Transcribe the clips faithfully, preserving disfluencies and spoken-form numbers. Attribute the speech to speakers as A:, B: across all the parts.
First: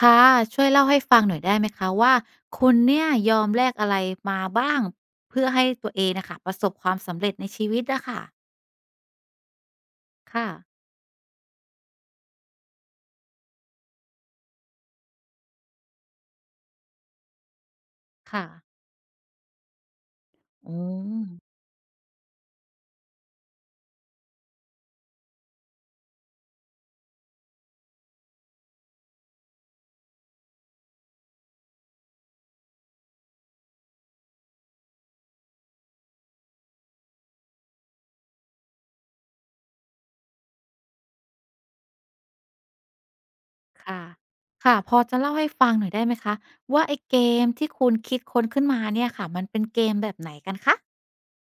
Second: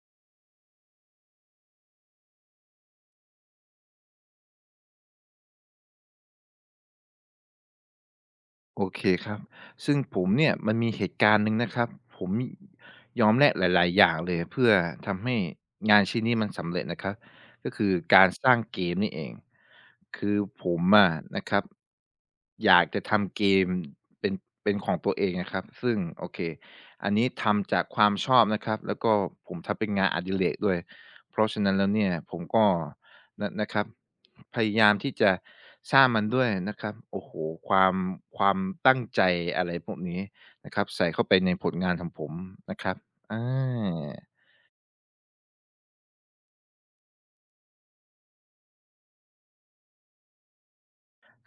A: ค่ะช่วยเล่าให้ฟังหน่อยได้ไหมคะว่าคุณเนี่ยยอมแลกอะไรมาบ้างเพื่อให้ตัวเองน่ะค่ะประสบความสำเร็จในชีวิตอะค่ะ
B: โอเคครับ ซึ่งผม
A: ค่ะ
B: เนี่ยมันมีเหตุการณ์หนึ่งนะครับผมยอมแลกหลายๆอย่างเลยเพื่อทำให้งานชิ้นนี้มันสำเร็จนะครับก็คือการ
A: ค่ะ
B: สร้างเกมนี่เองคือผ
A: อื
B: มอะ
A: ม
B: นะครับอยากจะทำเกมเป็นเป็นของตัวเองนะครับ ซึ่งโอเคอันนี้ทำจากความชอบนะครับแล้วก็ผมทำเป็นงานอดิเรกด้วย เพราะฉะนั้นแล้วเนี่ยผมก็ นะนะครับพยายามที่จะสร้างมันด้วยนะครับโอ้โฮความความตั้งใจอะไรพวกนี้นะครับใส่เข้าไปในผลงานของผมนะครับอา
A: ค่ะค่ะพอจะเล่าให้ฟังหน่อยได้ไหมคะว่าไอ้เกมที่คุณคิดค้นขึ้นมาเนี่ยค่ะมันเป็นเกมแบบไหนกันคะ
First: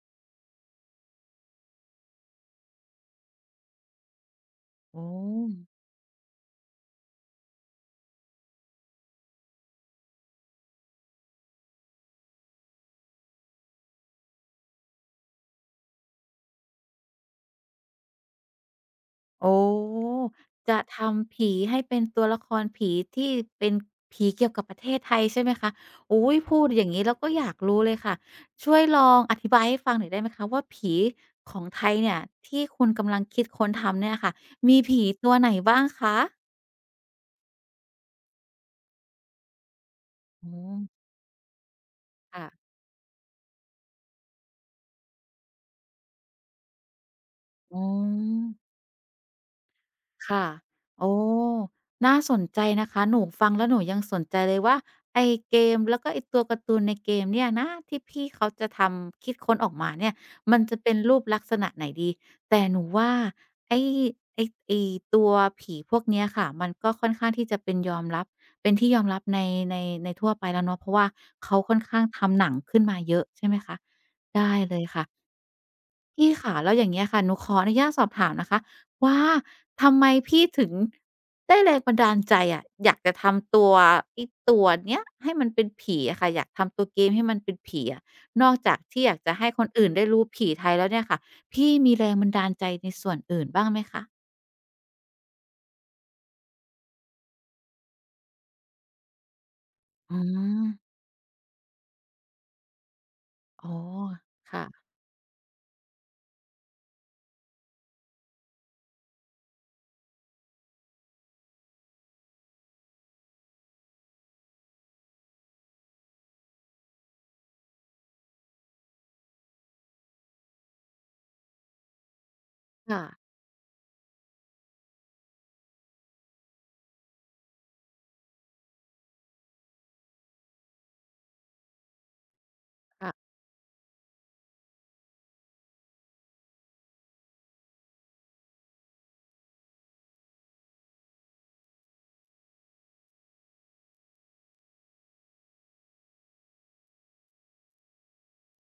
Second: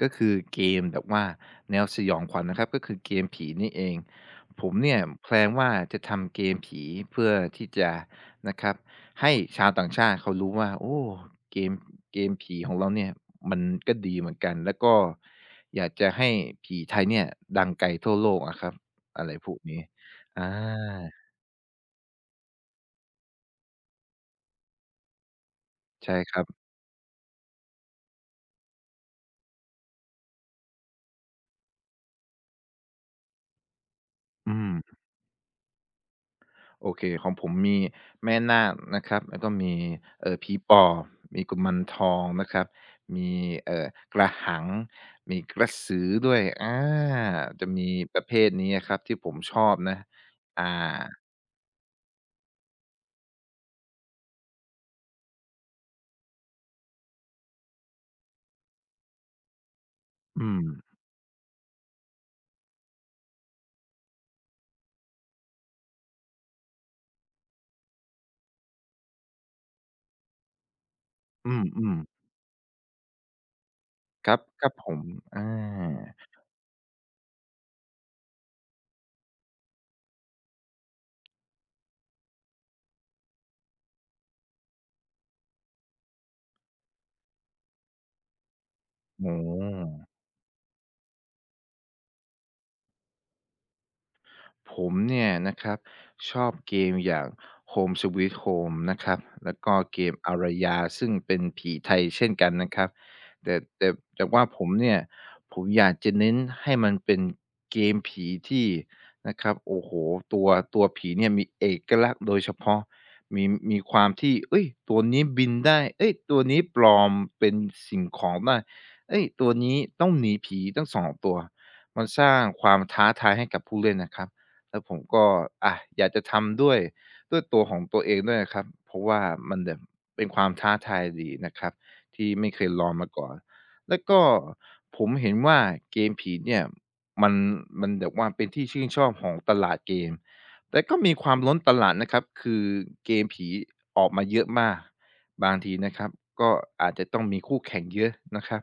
B: ก็คือเกมแบบว่าแนวสยองขวัญนะครับก็คือเกมผีนี่เองผมเนี่
A: อื
B: ยแพล
A: ม
B: นว่าจะทำเกมผีเพื่อที่จะนะครับให้ชาวต่างชาติเขารู้ว่าโอ้เกมเกมผีของเราเนี่ยมันก็ดีเหมือนกันแล้วก็อยากจะให้ผีไทยเนี่ยดังไกลทั่วโลกอะครับอะไรพว
A: โอ้
B: กนี้อ
A: จะท
B: า
A: ำผีให้เป็นตัวละครผีที่เป็นผีเกี่ยวกับประเทศไทยใช่ไหมคะ
B: ใช่
A: อุ๊
B: ค
A: ย
B: รับ
A: พูดอย่างงี้เราก็อยากรู้เลยค่ะ ช่วยลองอธิบายให้ฟังหน่อยได้ไหมคะว่าผีของไทยเนี่ยที่คุณกำลังคิดค้นทำเนี่ยค่ะ
B: อื
A: มี
B: ม
A: ผีตัวไหนบ้างคะ
B: โอเคของผมมีแม่นาคนะครับแล้วก็มีเอ่อ
A: อื
B: ผีป
A: ม
B: อบมีกุมารทอง
A: ค่ะ
B: นะครับมีเอ่อกระหังมีกระสือด้วยอาจะ
A: อื
B: มีประเภท
A: ม
B: นี้อะครับที่ผมชอบนะ
A: ค่ะ
B: อ่า
A: โอ้น่าสนใจนะคะหนูฟังแล้วหนูยังสนใจเลยว่าไอ้เกมแล้วก็ไอ้ตัวการ์ตูนในเกมเนี่ยนะที่พี่เขาจะทำคิดค้นออกมาเนี่ย
B: อื
A: มัน
B: ม
A: จะเป็นรูปลักษณะไหนดีแต่หนูว่าไอ้ไอ้ไอ้ตัวผีพวกเนี้ยค่ะมันก็ค่อนข้างที่จะเป็นยอมรับเป็นที่ยอมรับในในในทั่วไปแล้วเนาะเพราะว่า
B: อื
A: เขาค่อน
B: ม
A: ข้างทำหนังขึ้นมาเยอะใช่ไหมคะ
B: ๆครับ
A: ได้
B: ครับ
A: เลย
B: ผม
A: ค่ะ
B: อา
A: พี่ค่ะแล้วอย่างเงี้ยค่ะหนูขออนุญาตสอบถามนะคะว่าทำไมพี่ถึงได้แรงบันดาลใจอะอยากจะทำตัวไอ้ตัวเนี้ยให้มันเป็นผีอะค่ะอยากทำตัวเกมให้มันเป็นผีอะนอกจากที่อยากจะ
B: โอ้
A: ให้
B: โ
A: คนอื่นได้
B: ฮ
A: รู้ผีไทยแล้วเนี่ยค่ะพี่มีแรงบันดาลใจในส่วนอื่นบ้างไหมคะ
B: ผมเนี่ยนะครับชอบเกมอย่าง Home Sweet Home นะครับแล้วก็เก
A: อื
B: มอาร
A: ม
B: ยาซึ่งเป็นผีไทยเช่นกันนะครับแต่
A: อ๋อ
B: แต่แต่ว่าผ
A: ค่ะ
B: มเนี่ยผมอยากจะเน้นให้มันเป็นเกมผีที่นะครับโอ้โฮตัวตัวผีเนี่ยมีเอกลักษณ์โดยเฉพาะมีมีความที่เฮ้ยตัวนี้บินได้เฮ้ยตัวนี้ปลอมเป็นสิ่งของได้เฮ้ยตัวนี้ต้องหนีผีตั้งสองตัวมันสร้างความท้า
A: ค
B: ทายให้กับผู้เล่นนะครับ แล้วผมก็อะอยากจะทำด้วยด้วยตัวของตัวเองด้วยนะครับเพราะว่ามันแบบเป็นความท้าทายดีนะครับที่ไม่เคยลองมา
A: ่ะ
B: ก่
A: ๆ
B: อนแล้วก็ผมเห็นว่าเกมผีเนี่ยมันมันแบบว่าเป็นที่ชื่นชอบของตลาดเกมแต่ก็มีความล้นตลาดนะครับคือเกมผีออกมาเยอะมากบางทีนะครับก็อาจจะต้องมีคู่แข่งเยอะนะครับ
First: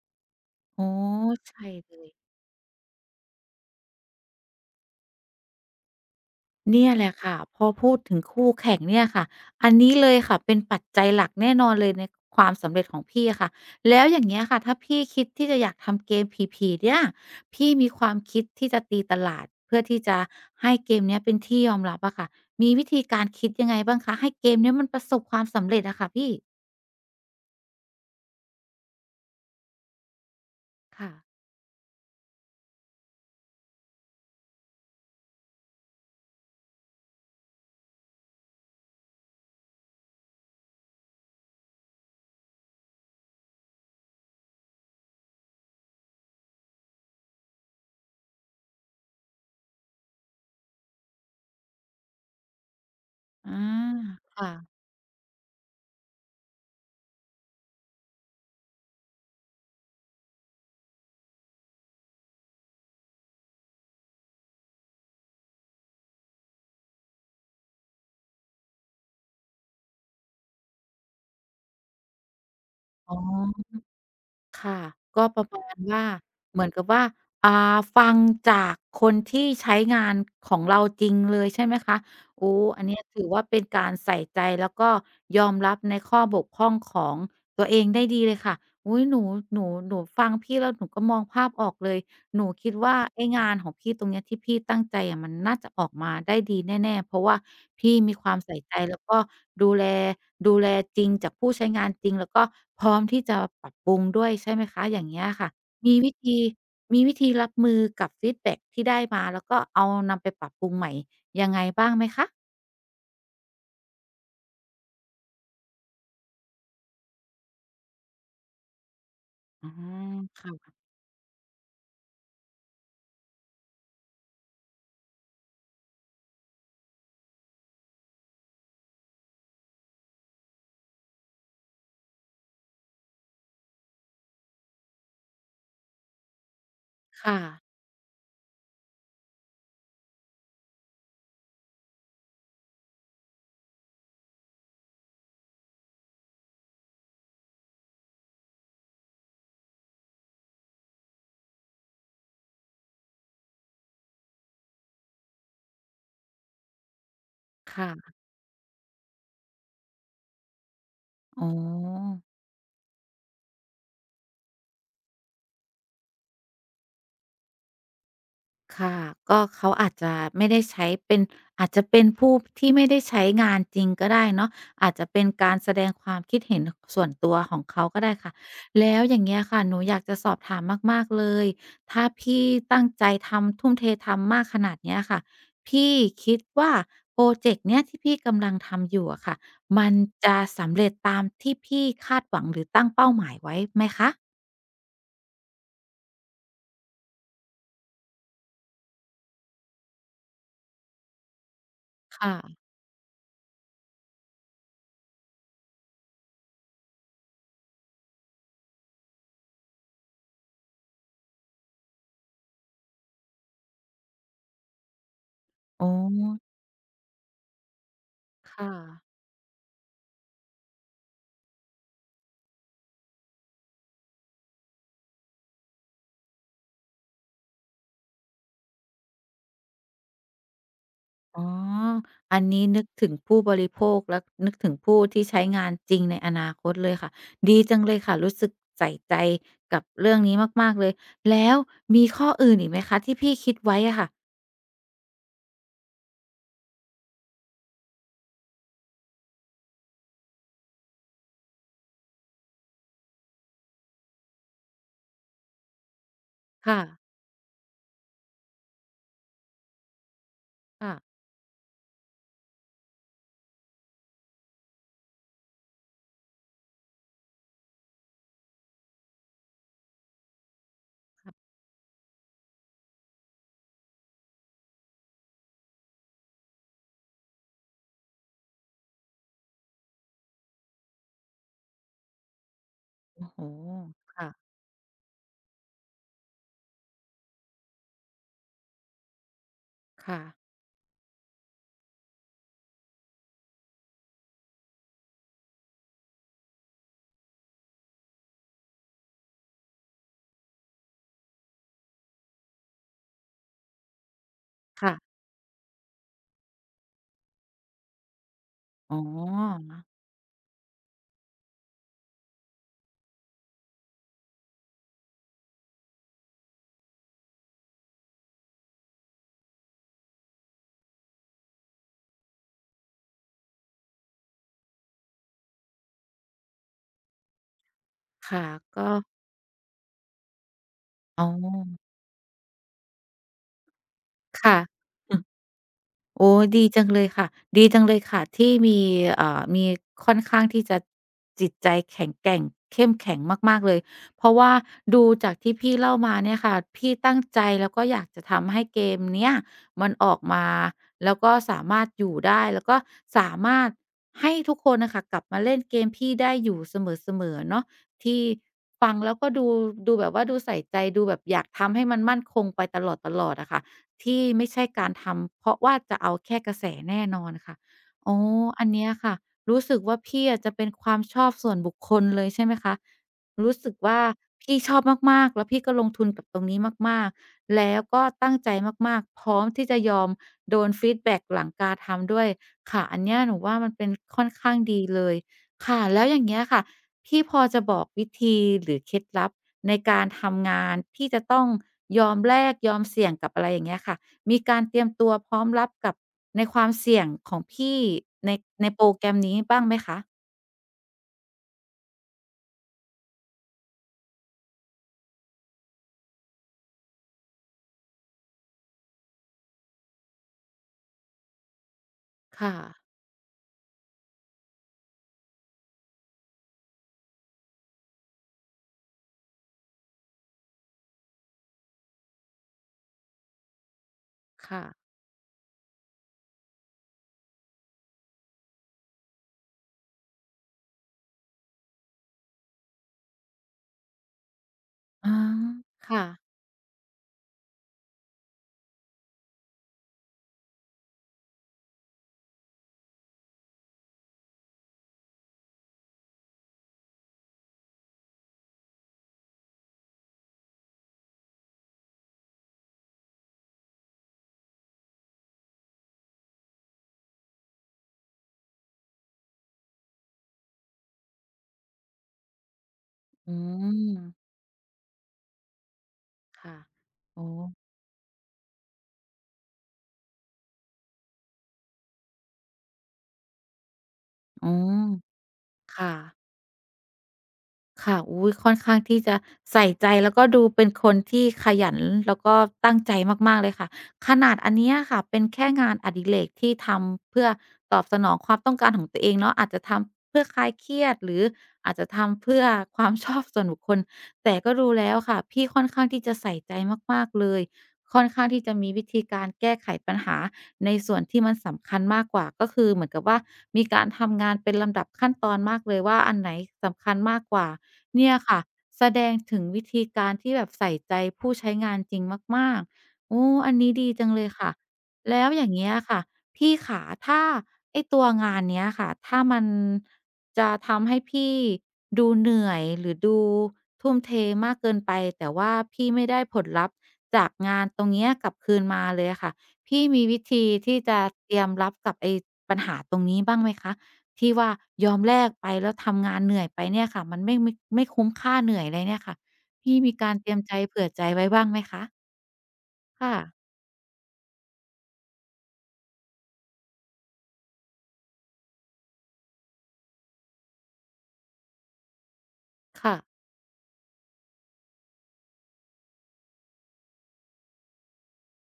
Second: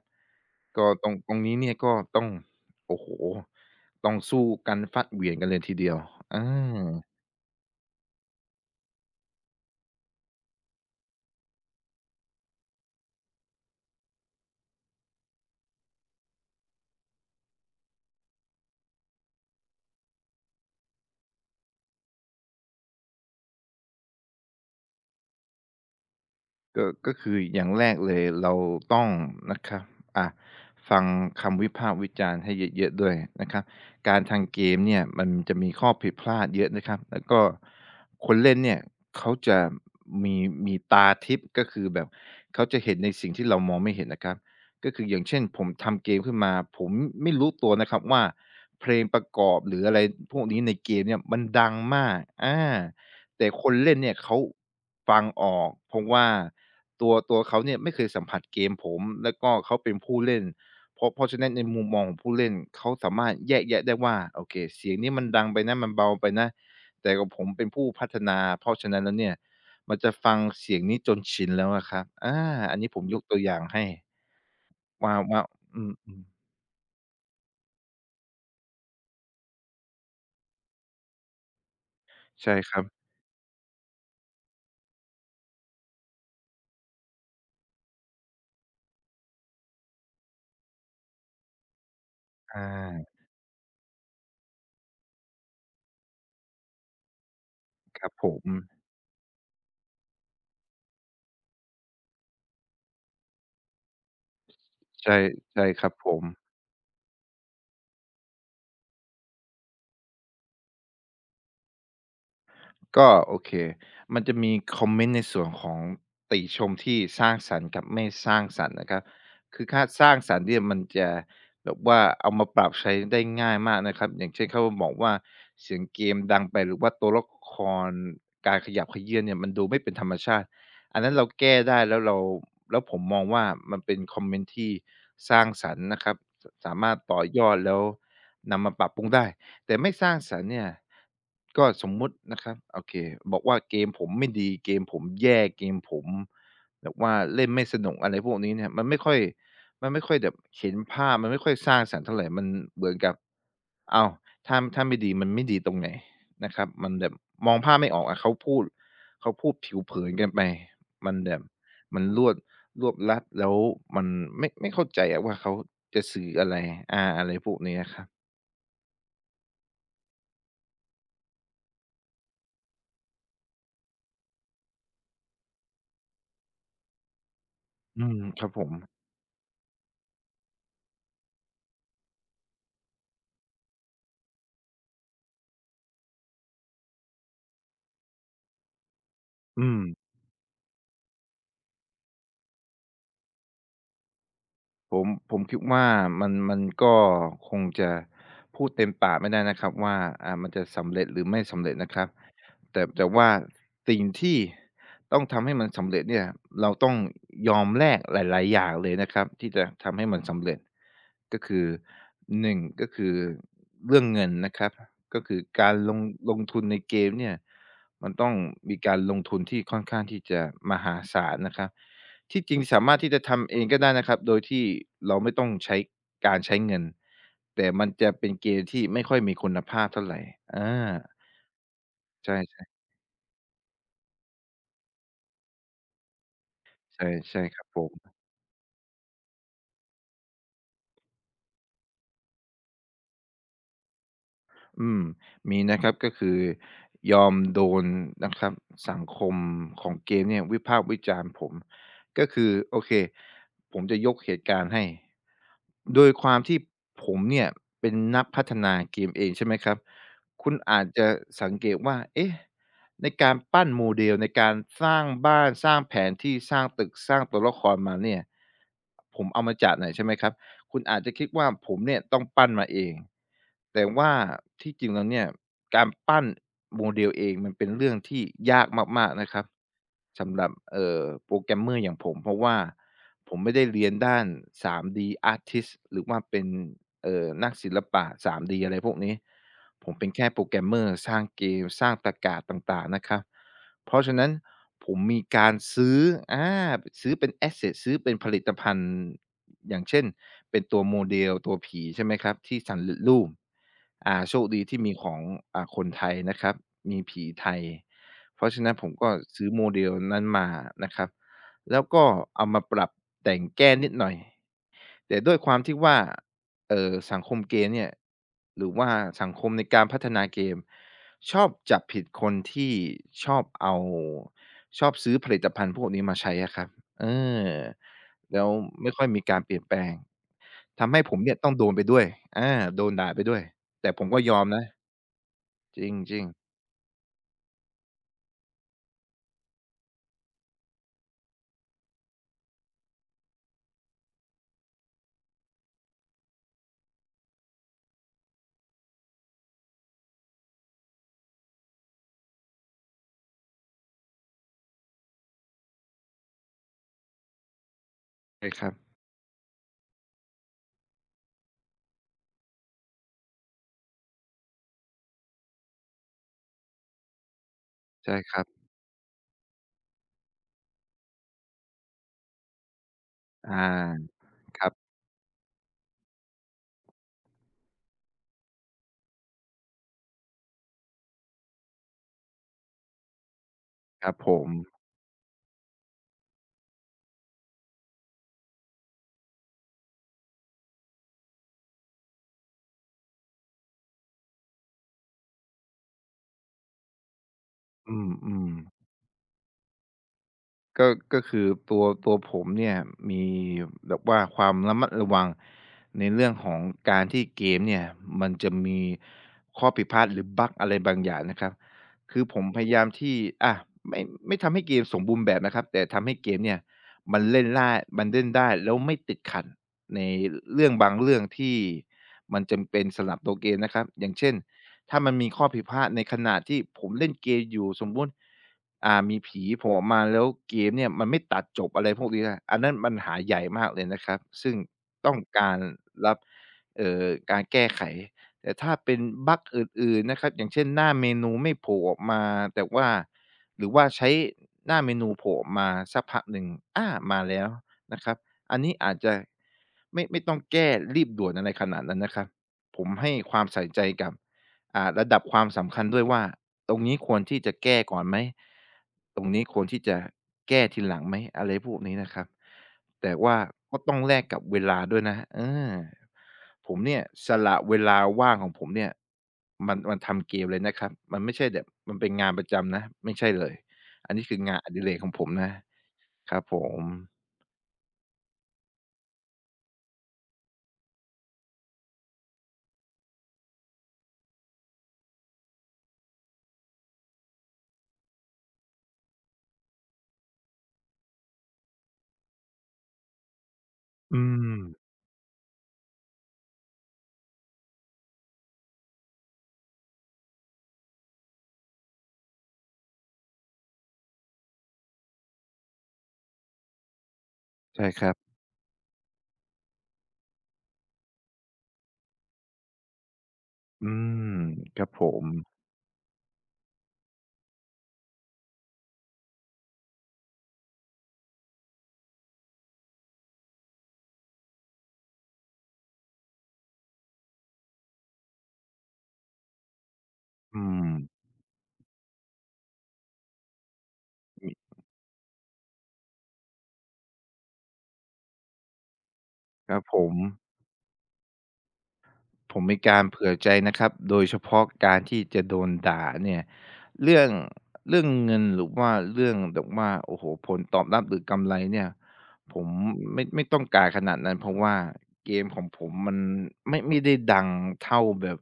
A: อ๋อ
B: ก็ตรงตรงนี้
A: ใช่
B: เนี่ย
A: เล
B: ก็ต้อ
A: ย
B: งโอ้โฮ ต้องสู้กันฟัดเหวี่ยงกันเลยทีเดียวอา
A: เนี่ยแหละค่ะพอพูดถึงคู่แข่งเนี่ยค่ะอันนี้เลยค่ะเป็นปัจจัยหลักแน่นอนเลยในความสำเร็จของพี่อะค่ะแล้วอย่างเงี้ยค่ะถ้าพี่คิดที่จะอยากทำเกมผีๆเนี่ยพี่มีความคิดที่จะตีตลาดเพื่อที่จะให้เกมเนี้ยเป็นที่ยอมรับอะค่ะมีวิธีการคิดยังไงบ้างคะให้เกมเนี้ยมันประสบความสำเร็จอะค่ะพี่
B: ก็ก็คืออย่างแรกเลยเราต้องนะครับอ่าฟัง
A: ค่ะ
B: คำวิพากษ์วิจารณ์ให้เยอะๆด้วยนะครับการทางเกมเนี่ยมันจะมีข้อผิดพลาดเยอะนะครับแล้วก็คนเล่นเนี่ยเขาจะมีมีตาทิพย์ก็คือแบบเขาจะเห็นในสิ่งที่เรามองไม่เห็นนะครับก็คืออย่างเช่นผมทำเกมขึ้นมาผมไม่รู้ตัวนะครับว่าเพลงประกอบหรืออะไรพวกนี้ในเกมเนี่ยมันดังมากอา แต่
A: อา
B: คนเล่นเนี่ยเขา
A: ค่ะ
B: ฟังออกเพราะว่าตัวตัวเขาเนี่ยไม่เคยสัมผัสเกมผมแล้วก็เขาเป็นผู้เล่นเพราะเพราะฉะนั้นในมุมมองของผู้เล่นเขาสามารถแยกแยะได้ว่าโอเคเสียงนี้มันดังไปนะมันเบาไปนะแต่ของผมเป็นผู้พัฒนาเพราะฉะนั้นแล้วเนี่ยมันจะฟังเสียงนี้จนชินแล้วอะครับอาอันนี้ผม
A: อ๋
B: ยกตัวอย่าง
A: อ
B: ให้
A: ค่ะ
B: ว่า
A: ก็ป
B: ว่า
A: ระมาณ
B: อื
A: ว่า
B: มๆ
A: เหมือนกับว่าอ่าฟังจากคนที่ใช้งานของเราจริงเลยใช่ไหมคะโอ้
B: ใช่ค
A: อั
B: รั
A: น
B: บ
A: เนี้ยถือว่าเป็นการใส่ใจแล้วก็ยอมรับในข้อบกพร่องของตัวเองได้ดีเลยค่ะอุ๊ยหนูหนูหนูฟังพี่แล้วหนูก็มองภาพออกเลย หนู
B: อ
A: คิดว่า
B: า
A: ไอ้งานของพี่ตรงเนี้ยที่พี่ตั้งใจอะมันน่าจะออกมาได้ดีแน่ๆเพราะว่าพี่
B: ครั
A: มี
B: บ
A: ค
B: ผ
A: วาม
B: ม
A: ใส่ใจแล้วก็ดูแลดูแลจริงจากผู้ใช้งานจริงแล้วก็พร้อมที่จะปรับปรุงด้วยใช่ไหมคะอย่าง
B: ใช่
A: เงี้ยค่ะ
B: ใช่ครับ
A: มี
B: ผ
A: วิ
B: ม
A: ธีมีวิธีรับมือกับฟีดแบ็กที่ได้มาแล้วก็เอานำไปปรับปรุงใหม่ยังไงบ้างไหมคะ
B: ก็โอเคมันจะมีคอมเมนต์ในส่วนของติชมที่สร้างสรรค์กับไม่สร้างสรรค์นะครับคื
A: อ๋
B: อ
A: อ
B: ค่าสร้างสรรค์เนี่ย
A: ค่ะ
B: มันจะแบบว่าเอามาปรับใช้ได้ง่ายมากนะครับอย่างเช่นเขาบอกว่าเสียงเกมดังไปหรือว่าตัวละครการขยับเขยื้อนเนี่ยมันดูไม่เป็นธรรมชาติ อันนั้นเราแก้ได้แล้วเราแล้วผมมองว่ามันเป็นคอมเมนต์ที่สร้างสรรค์นะครับสสามารถต่อ
A: ค่ะ
B: ยอดแล้วนำมาปรับปรุงได้ แต่ไม่สร้างสรรค์เนี่ยก็สมมุตินะครับโอเคบอกว่าเกมผมไม่ดีเกมผมแย่เกมผมแบบว่าเล่นไม่สนุกอะไรพวกนี้เนี่ยมันไม่ค่อยมันไม่ค่อยแบบเห็นภาพมันไม่ค่อยสร้างสรรค์เท่าไรมันเหมือนกับอ้าวถ้าถ้าไม่ดีมันไม่ดีตรงไหนนะครับมันแบบมองภาพไม่ออก
A: ค่ะ
B: อะเขาพูดเขาพูดผิวเผินเกินไปมันแบบ
A: อ๋อ
B: มันรวดรวบลัดแล้วมันไม่ไม่เข้าใจอะว่าเขาจะสื่ออะไรอาอะไรพวกนี้อะครับ
A: ค่ะก็เขาอาจจะไม่ได้ใช้เป็นอาจจะเป็นผู้ที่ไม่ได้ใช้งานจริงก็ได้เนาะอาจจะเป็นการแสดงความคิดเห็นส่วนตัวของเขาก็
B: อื
A: ได้
B: ม
A: ค่ะ
B: ครับผม
A: แล้วอย่างเงี้ยค่ะหนูอยากจะสอบถามมากๆเลยถ้าพี่ตั้งใจทำทุ่มเททำมากขนาดเนี้ยค่ะพี่คิดว่าพรอเจกต์เนี้ยที่พี่กำลังทำอยู่อะค่ะ
B: อืม
A: มันจะสำเร็จตามที่พี่คาดหวังหรือตั้งเป้าหมายไว้ไหมคะ
B: ผมผมคิดว่ามันมันก็คงจะพูดเต็มปากไม่ได้นะครับว่าอ่ามันจะสำเร็จหรือไม่สำเร็จนะครับ
A: ค่ะ
B: แต่แต่ว่าสิ่งที่ต้องทำให้มันสำเร็จเนี่ยเราต้องยอมแลกหลายๆอย่างเลยนะครับที่จะทำให้มันสำเร็จก็คือหนึ่งก็คือเรื่องเงินนะครับก็คือการ
A: อ๋อ
B: ลงลงทุนในเกมเนี่ยมันต้อง
A: ค่ะ
B: มีการลงทุนที่ค่อนข้างที่จะมหาศาลนะครับ ที่จริงสามารถที่จะทำเองก็ได้นะครับโดยที่เราไม่ต้องใช้การใช้เงินแต่มันจะเป็นเกมที่ไม่ค่อยมีคุณภาพเท่าไรอา
A: อ๋ออั
B: ใช่
A: นนี้
B: ๆ
A: นึกถึงผู้บริโภคและนึกถึงผู้ที่ใช้งานจริงในอนาคตเลย
B: ใช่
A: ค่ะ
B: ใช่
A: ดี
B: ครับ
A: จั
B: ผ
A: งเล
B: ม
A: ยค่ะรู้สึกใส่ใจกับเรื่องนี้มากๆเลยแล้วมีข้ออื่นอีกไหมคะที่พี่คิดไว้อะค่ะ
B: อืมมีนะครับก็คือยอมโดนนะครับสังคมของเกมเนี่ยวิพากษ์วิจารณ์ผมก็คือโอเคผมจะยกเหตุการณ์ให้โดยความที่
A: ค่ะ
B: ผมเนี่ยเป็นนักพัฒนาเกมเองใช่ไหมครับคุณอาจจะ
A: ค่ะ
B: สังเกตว่าเอ๊ะในการปั้นโมเดลในการสร้างบ้านสร้างแผนที่สร้างตึกสร้างตัวละครมาเนี่ยผมเอามาจากไหนใช่ไหมครับ คุณอาจจะคิ
A: ค
B: ด
A: รับ
B: ว่าผมเนี่ยต้องปั้นมาเอง แต่ว่าที่จริงแล้วเนี่ยการปั้นโมเดลเองมันเป็นเรื่องที่ยากมากๆนะครับสำหรับเอ่อโปรแก r o g ม a m m อย่างผมเพราะว่า
A: โอ้
B: ผ
A: โฮ
B: มไม่ได้เรียนด้าน
A: ค่ะ
B: ทรี ดี Artist หรือว่าเป็นเอ่อนักศิลปะ ทรี ดี อะไรพวกนี้ผมเป็น
A: ค่ะ
B: แค่โปรแกรมเมอร์สร้างเกมสร้างตรกกาศต่างๆนะครับเพราะฉะนั้นผมมีการซื้ออาซื้อเป็นแอสเซสซื้อเป็นผลิตภัณฑ์ อย่างเช่นเป็นตัวโมเดลตัวผีใช่ไหมครับที่สัเร็จรูปอ่าโชคดีที่
A: ค่ะ
B: มีของอ่าคนไทยนะครับมีผีไทยเพราะฉะนั้นผม
A: อ๋อ
B: ก็ซื้อโมเดลนั้นมานะครับแล้วก็เอามาปรับแต่งแก้นิดหน่อยแต่ด้วยความที่ว่าเอ่อสังคมเกมเนี่ยหรือว่าสังคมในการพัฒนาเกมชอบจับผิดคนที่ชอบเอาชอบซื้อผลิตภัณฑ์พวกนี้มาใช้อะครับเออ แล้
A: ค่ะ
B: ว
A: ก็
B: ไม่ค่อยมีการเปลี่ยนแปลงทำให้ผม
A: อ๋อ
B: เนี่ยต้องโดนไปด้วยอาโดนด่าไปด้วย แต่ผมก็ยอม
A: ค่ะ
B: นะ จริง
A: โอ้
B: ๆ
A: ดีจังเลยค่ะดีจังเลยค่ะที่มีเอ่อมีค่อนข้างที่จะจิตใจแข็งแกร่งเข้มแข็งมากๆเลยเพราะว่าดูจากที่พี่เล่ามาเนี่ยค่ะพี่ตั้งใจแล้วก็อยากจะทำให้เกมเนี้ยมันออกมาแล้วก็สามารถอยู่ได้แล้วก็สามารถให้ทุกคนน่ะค่ะกลับมาเล่นเกมพี่ได้อยู่เสมอๆเนาะที่
B: ใช่ครับ
A: ฟังแล้วก็ดูดูแบบว่าดูใส่ใจดูแบบอยากทำให้มันมั่นคงไปตลอดๆอะค่ะ ที่ไม่ใช่การทำเพราะว่าจะเอาแค่กระแสแน่นอนค่ะอ๋อ
B: ใช่ครับ
A: อันเนี้ยค่ะรู้สึกว่าพี่อะจะเป็นความชอบส่วนบุคคลเลยใช่ไหมคะ
B: อ
A: รู้สึกว่า
B: า
A: พี่
B: ครั
A: ชอบ
B: บ
A: มากๆแล้วพี่ก็ลงทุนกับตรงนี้มากๆแล้วก็ตั้งใจมากๆพร้อมที่จะยอมโดนฟีดแบ็กหลังการทำด้วยค่ะอันเนี้ยหนูว่ามันเป็น
B: ครับ
A: ค่อน
B: ผม
A: ข้างดีเลยค่ะแล้วอย่างเงี้ยค่ะ พี่พอจะบอกวิธีหรือเคล็ดลับในการทำงานที่จะต้องยอมแลกยอมเสี่ยงกับอะไรอย่างเงี้ยค่ะมีการเตรียมตัวพร้อมรับกับในความเสี่ยงของพี่
B: อื
A: ใน
B: ม
A: ในโปร
B: ๆ
A: แกรมนี้บ้างไหมคะ
B: ก็ก็คือตัวตัวผมเนี่ยมีแบบว่าความระมัดระวังในเรื่องของการที่เกมเนี่ยมันจะมีข้อผิดพลาดหรือบักอะไรบางอย่างนะครับคือผม
A: ค่ะ
B: พยายามที่อ่าไม่ไม่ทำให้เกมสมบูรณ์แบบนะครับแต่ทำให้เกมเนี่ยมันเล่นล่ามันเล่นได้แล้วไม่ติดขัดในเรื่องบางเรื่องที่มันจำเป็นสำหรับตัวเกมนะครับอย่างเช่น
A: ค่ะ
B: ถ้ามันมีข้อผิดพลาดในขณะที่ผมเล่นเกมอยู่สมมุติอ่ามีผีโผล่ออกมาแล้วเกมเนี่ยมันไม่ตัดจบอะไรพวกนี้นะอันนั้นปัญหาใหญ่มากเลยนะครับซึ่ง
A: อ๋อ
B: ต้องการ
A: ค่ะ
B: รับเอ่อการแก้ไขแต่ถ้าเป็นบักอื่นๆนะครับอย่างเช่นหน้าเมนูไม่โผล่ออกมาแต่ว่าหรือว่าใช้หน้าเมนูโผล่ออกมาสักพักหนึ่งอามาแล้วนะครับอันนี้อาจจะไม่ไม่ต้องแก้รีบด่วนอะไรขนาดนั้นนะครับผมให้ความใส่ใจกับ อ่าระดับความสำคัญด้วยว่าตรงนี้ควรที่จะแก้ก่อนไหมตรงนี้ควรที่จะแก้ทีหลังไหมอะไรพวกนี้นะครับแต่
A: อื
B: ว่าก็ต้องแลก
A: ม
B: กับเวลาด้วยนะเออ
A: ค่ะ
B: ผมเนี่ย
A: อ๋อ
B: สละเวลาว่างของผมเนี่ยมันมันทำเกมเลยนะครับมันไม่ใช่แบบมันเป็นงานประจำนะไม่ใช่เลยอันนี้คือ
A: อ๋อ
B: งานอดิเรกของผมนะ
A: ค่ะ
B: ครับผม
A: ค่ะอุ๊ยค่อนข้างที่จะใส่ใจแล้วก็ดูเป็นคนที่ขยันแล้วก็ตั้งใจมากๆเลยค่ะ ขนาดอันเนี้ยค่ะเป็นแค่งานอดิเรกที่ทำเพื่อตอบสนองความต้องการของตัวเองเนาะอาจจะทำเพื่อคลายเครียดหรืออาจจะทำเพื่อความชอบส่วนบุคคล
B: อื
A: แต่
B: ม
A: ก็ดูแล้วค่ะพี่ค่อนข้างที่จะใส่ใจมากๆเลยค่อนข้างที่จะมีวิธีการแก้ไขปัญหา ในส่วนที่มันสำคัญมากกว่าก็คือเหมือนกับว่ามีการทำงานเป็นลำดับขั้นตอนมากเลยว่าอันไหนสำคัญมากกว่า
B: ใช่ค
A: เนี่
B: รั
A: ย
B: บ
A: ค่ะแสดงถึงวิธีการที่แบบใส่ใจผู้ใช้งานจริงมากๆโอ้อันนี้ดี
B: อื
A: จังเล
B: ม
A: ยค่ะ
B: ครับผ
A: แล้
B: ม
A: วอย่างเงี้ยค่ะพี่ขาถ้าไอ้ตัวงานเนี้ยค่ะถ้ามันจะทำให้พี่ดูเหนื่อยหรือดูทุ่มเทมากเกินไปแต่ว่าพี่ไม่ได้ผลลัพธ์จากงานตรงเนี้ยกลับคืนมาเลยอะค่ะ พี่มีวิธี
B: อื
A: ที่
B: ม
A: จะเตรียมรับกับไอ้ปัญหาตรงนี้บ้างไหมคะที่ว่ายอมแลกไปแล้วทำงานเหนื่อยไปเนี่ยค่ะมันไม่ไม่ไม่คุ้มค่าเหนื่อยเลยเนี่ยค่ะ
B: ค
A: พี่
B: รับ
A: มี
B: ผ
A: กา
B: ม
A: รเตรียมใจเผื่อใจไว้บ้างไหมคะ
B: ผมมีการ
A: ค่ะ
B: เผื่อใจนะครับโดยเฉพาะการที่จะโดนด่าเนี่ยเรื่องเรื่องเงินหรือว่าเรื่องแบบว่าโอ้โฮผลตอบรับหรือกำไรเนี่ยผม
A: ค่ะ
B: ไม่ไม่ต้องการขนาดนั้นเพราะว่าเกมของผมมันไม่ไม่ได้ดังเท่าแบบ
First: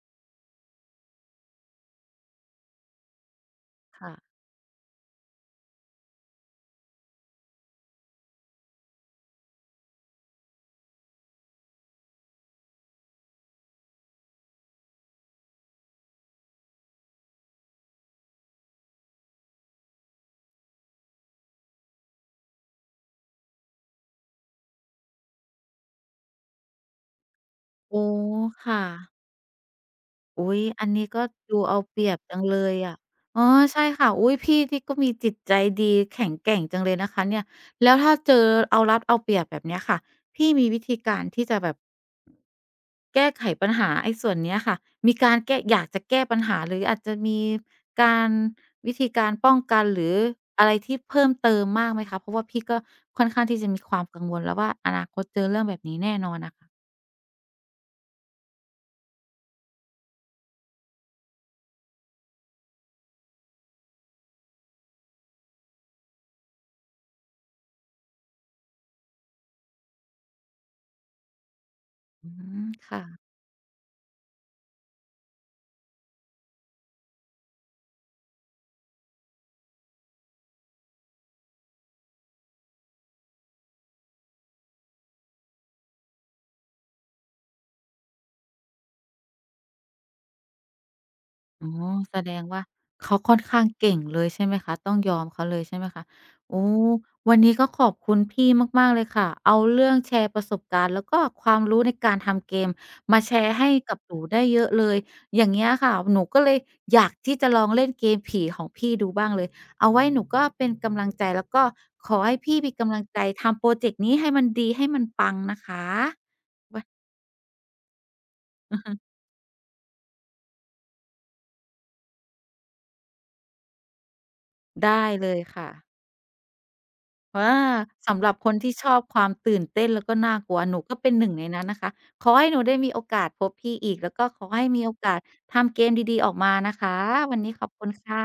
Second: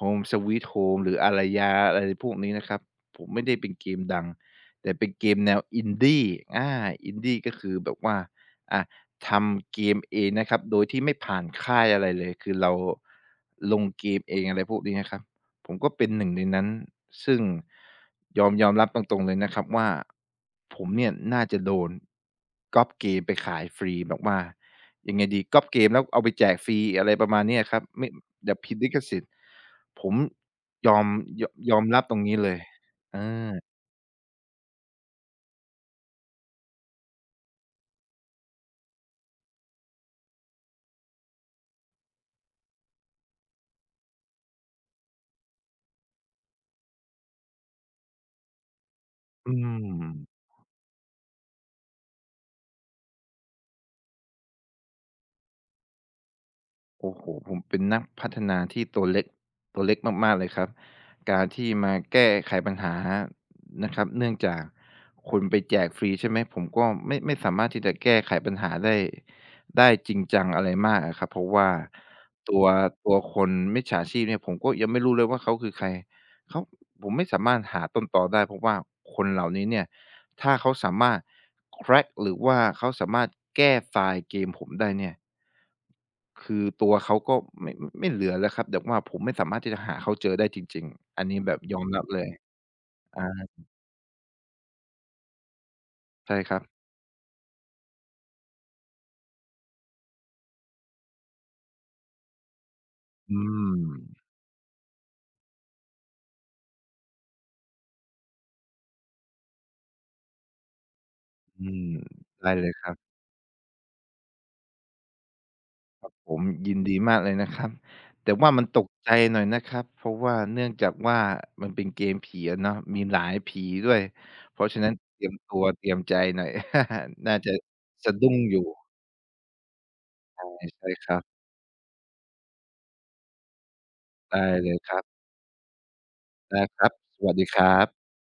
B: Home Sweet Home หรือ a ารยาอะไรพวกนี้นะครับผมไม่ได้เป็นเกม
A: ค่ะ
B: ดังแต่เป็นเกมแนว Indie อา Indie ก็คือแบบว่าอา ทำเกมเองนะครับโดยที่ไม่ผ่านค่ายอะไรเลยคือเราลงเกมเองอะไรพวกนี้นะครับผมก็เป็นหนึ่งในนั้นซึ่งยอมยอมรับตรงๆเลยนะครับว่าผมเนี่ยน่าจะโดนก๊อปเกมไปขายฟรีแบบว่ายังไงดีก๊อปเกมแล้วเอาไปแจกฟรีอะไรประมาณเนี้ยครับ
A: อ๋อ
B: ไม่แบบผิด
A: ค่ะ
B: ลิขสิทธิ์ผม
A: อุ๊ยอัน
B: ยอม
A: นี้ก็
B: ยอม
A: ดู
B: ย
A: เอา
B: อม
A: เป
B: รับ
A: รีย
B: ตร
A: บ
B: ง
A: จั
B: นี้
A: ง
B: เล
A: เล
B: ย
A: ยอะ
B: อ
A: อ๋อ
B: า
A: ใช่ค่ะอุ๊ยพี่นี่ก็มีจิตใจดีแข็งแกร่งจังเลยนะคะเนี่ยแล้วถ้าเจอเอารัดเอาเปรียบแบบเนี้ยค่ะพี่มีวิธีการที่จะแบบ แก้ไขปัญหาไอ้ส่วนเนี้ยค่ะมีการแก้อยากจะแก้ปัญหาหรืออาจจะมีการวิธีการ
B: อื
A: ป้องกันหรือ
B: ม
A: อะไรที่เพิ่มเติมมากไหมคะเพราะว่าพี่ก็ค่อนข้างที่จะมีความกังวลแล้วว่าอนาคตเจอเรื่องแบบนี้แน่นอนน่ะค่ะ
B: โอ้โฮผมเป็นนักพัฒนาที่ตัวเล็กตัวเล็กมากๆเลยครับการที่มาแก้ไขปัญหานะครับเนื่องจากคนไปแจกฟรีใช่ไหมผมก็ไม่ไม่สามารถที่จะแก้ไขปัญหาได้ได้จริงจังอะไรมากอะครับเพราะว่า
A: อื
B: ตัว
A: มค่ะ
B: ตัวคนมิจฉาชีพเนี่ยผมก็ยังไม่รู้เลยว่าเขาคือใครเขาผมไม่สามารถหาต้นตอได้เพราะว่าคนเหล่านี้เนี่ย ถ้าเขาสามารถ crack หรือว่าเขาสามารถแก้ไฟล์เกมผมได้เนี่ยคือตัวเขาก็ไม่ไม่เหลือแล้วครับแบบว่าผมไม่สามารถที่จะหาเขาเจอได้จริงๆอันนี้แบบ
A: อ๋อ
B: ยอมรับ
A: แส
B: เลย
A: ดงว่าเขา
B: อา
A: ค่อนข้างเก่งเลยใช่ไหมคะต้องยอมเขาเลยใช่ไหมคะ
B: ใช่ครั
A: โอ้
B: บ
A: วันนี้ก็ขอบคุณพี่มากๆเลยค่ะเอาเรื่องแชร์ประสบการณ์แล้วก็ความรู้ในการทำเกมมาแช
B: อื
A: ร์ให้
B: ม
A: กับหนูได้เยอะเลยอย่างเงี้ยค่ะหนูก็เลยอยากที่จะลองเล่นเกมผีของพี่ดูบ้างเลยเอาไว้หนูก็เป็นกำลังใจแล้วก็
B: อืม
A: ขอให้
B: ได้
A: พี่
B: เล
A: มี
B: ยครั
A: กำลัง
B: บ
A: ใจทำพรอเจกต์นี้ให้มันดีให้มันปังนะคะ
B: ผมยินดีมากเลยนะครับแต่ว่ามัน
A: อื
B: ต
A: อ
B: ก
A: ฮึ
B: ใจหน่อยนะครับเพราะว่าเนื่องจากว่ามันเป็นเกมผีอะเนาะมีหลายผีด้วยเพราะฉะนั้น
A: ได้
B: เต
A: เล
B: รียม
A: ย
B: ตัว
A: ค่ะ
B: เตรียมใจหน่อย น่าจะ
A: อา
B: สะ
A: สำหรั
B: ดุ้
A: บ
B: ง
A: ค
B: อ
A: น
B: ยู่
A: ที่ชอบความตื่นเต้นแล้วก็น่ากลัวหนู
B: ใช่
A: ก็
B: ๆค
A: เป็น
B: รั
A: ห
B: บ
A: นึ่งในนั้นนะคะขอให้หนูได้มีโอกาสพบพี่อีกแล้วก็ข
B: ได้
A: อให้
B: เลย
A: มี
B: ค
A: โอ
B: รั
A: กาส
B: บ
A: ทำเกมดีๆออกมา
B: ได้
A: นะ
B: ครับ
A: คะ
B: สวัส
A: วัน
B: ดี
A: นี้
B: ค
A: ขอบ
B: รั
A: คุณ
B: บ
A: ค่ะ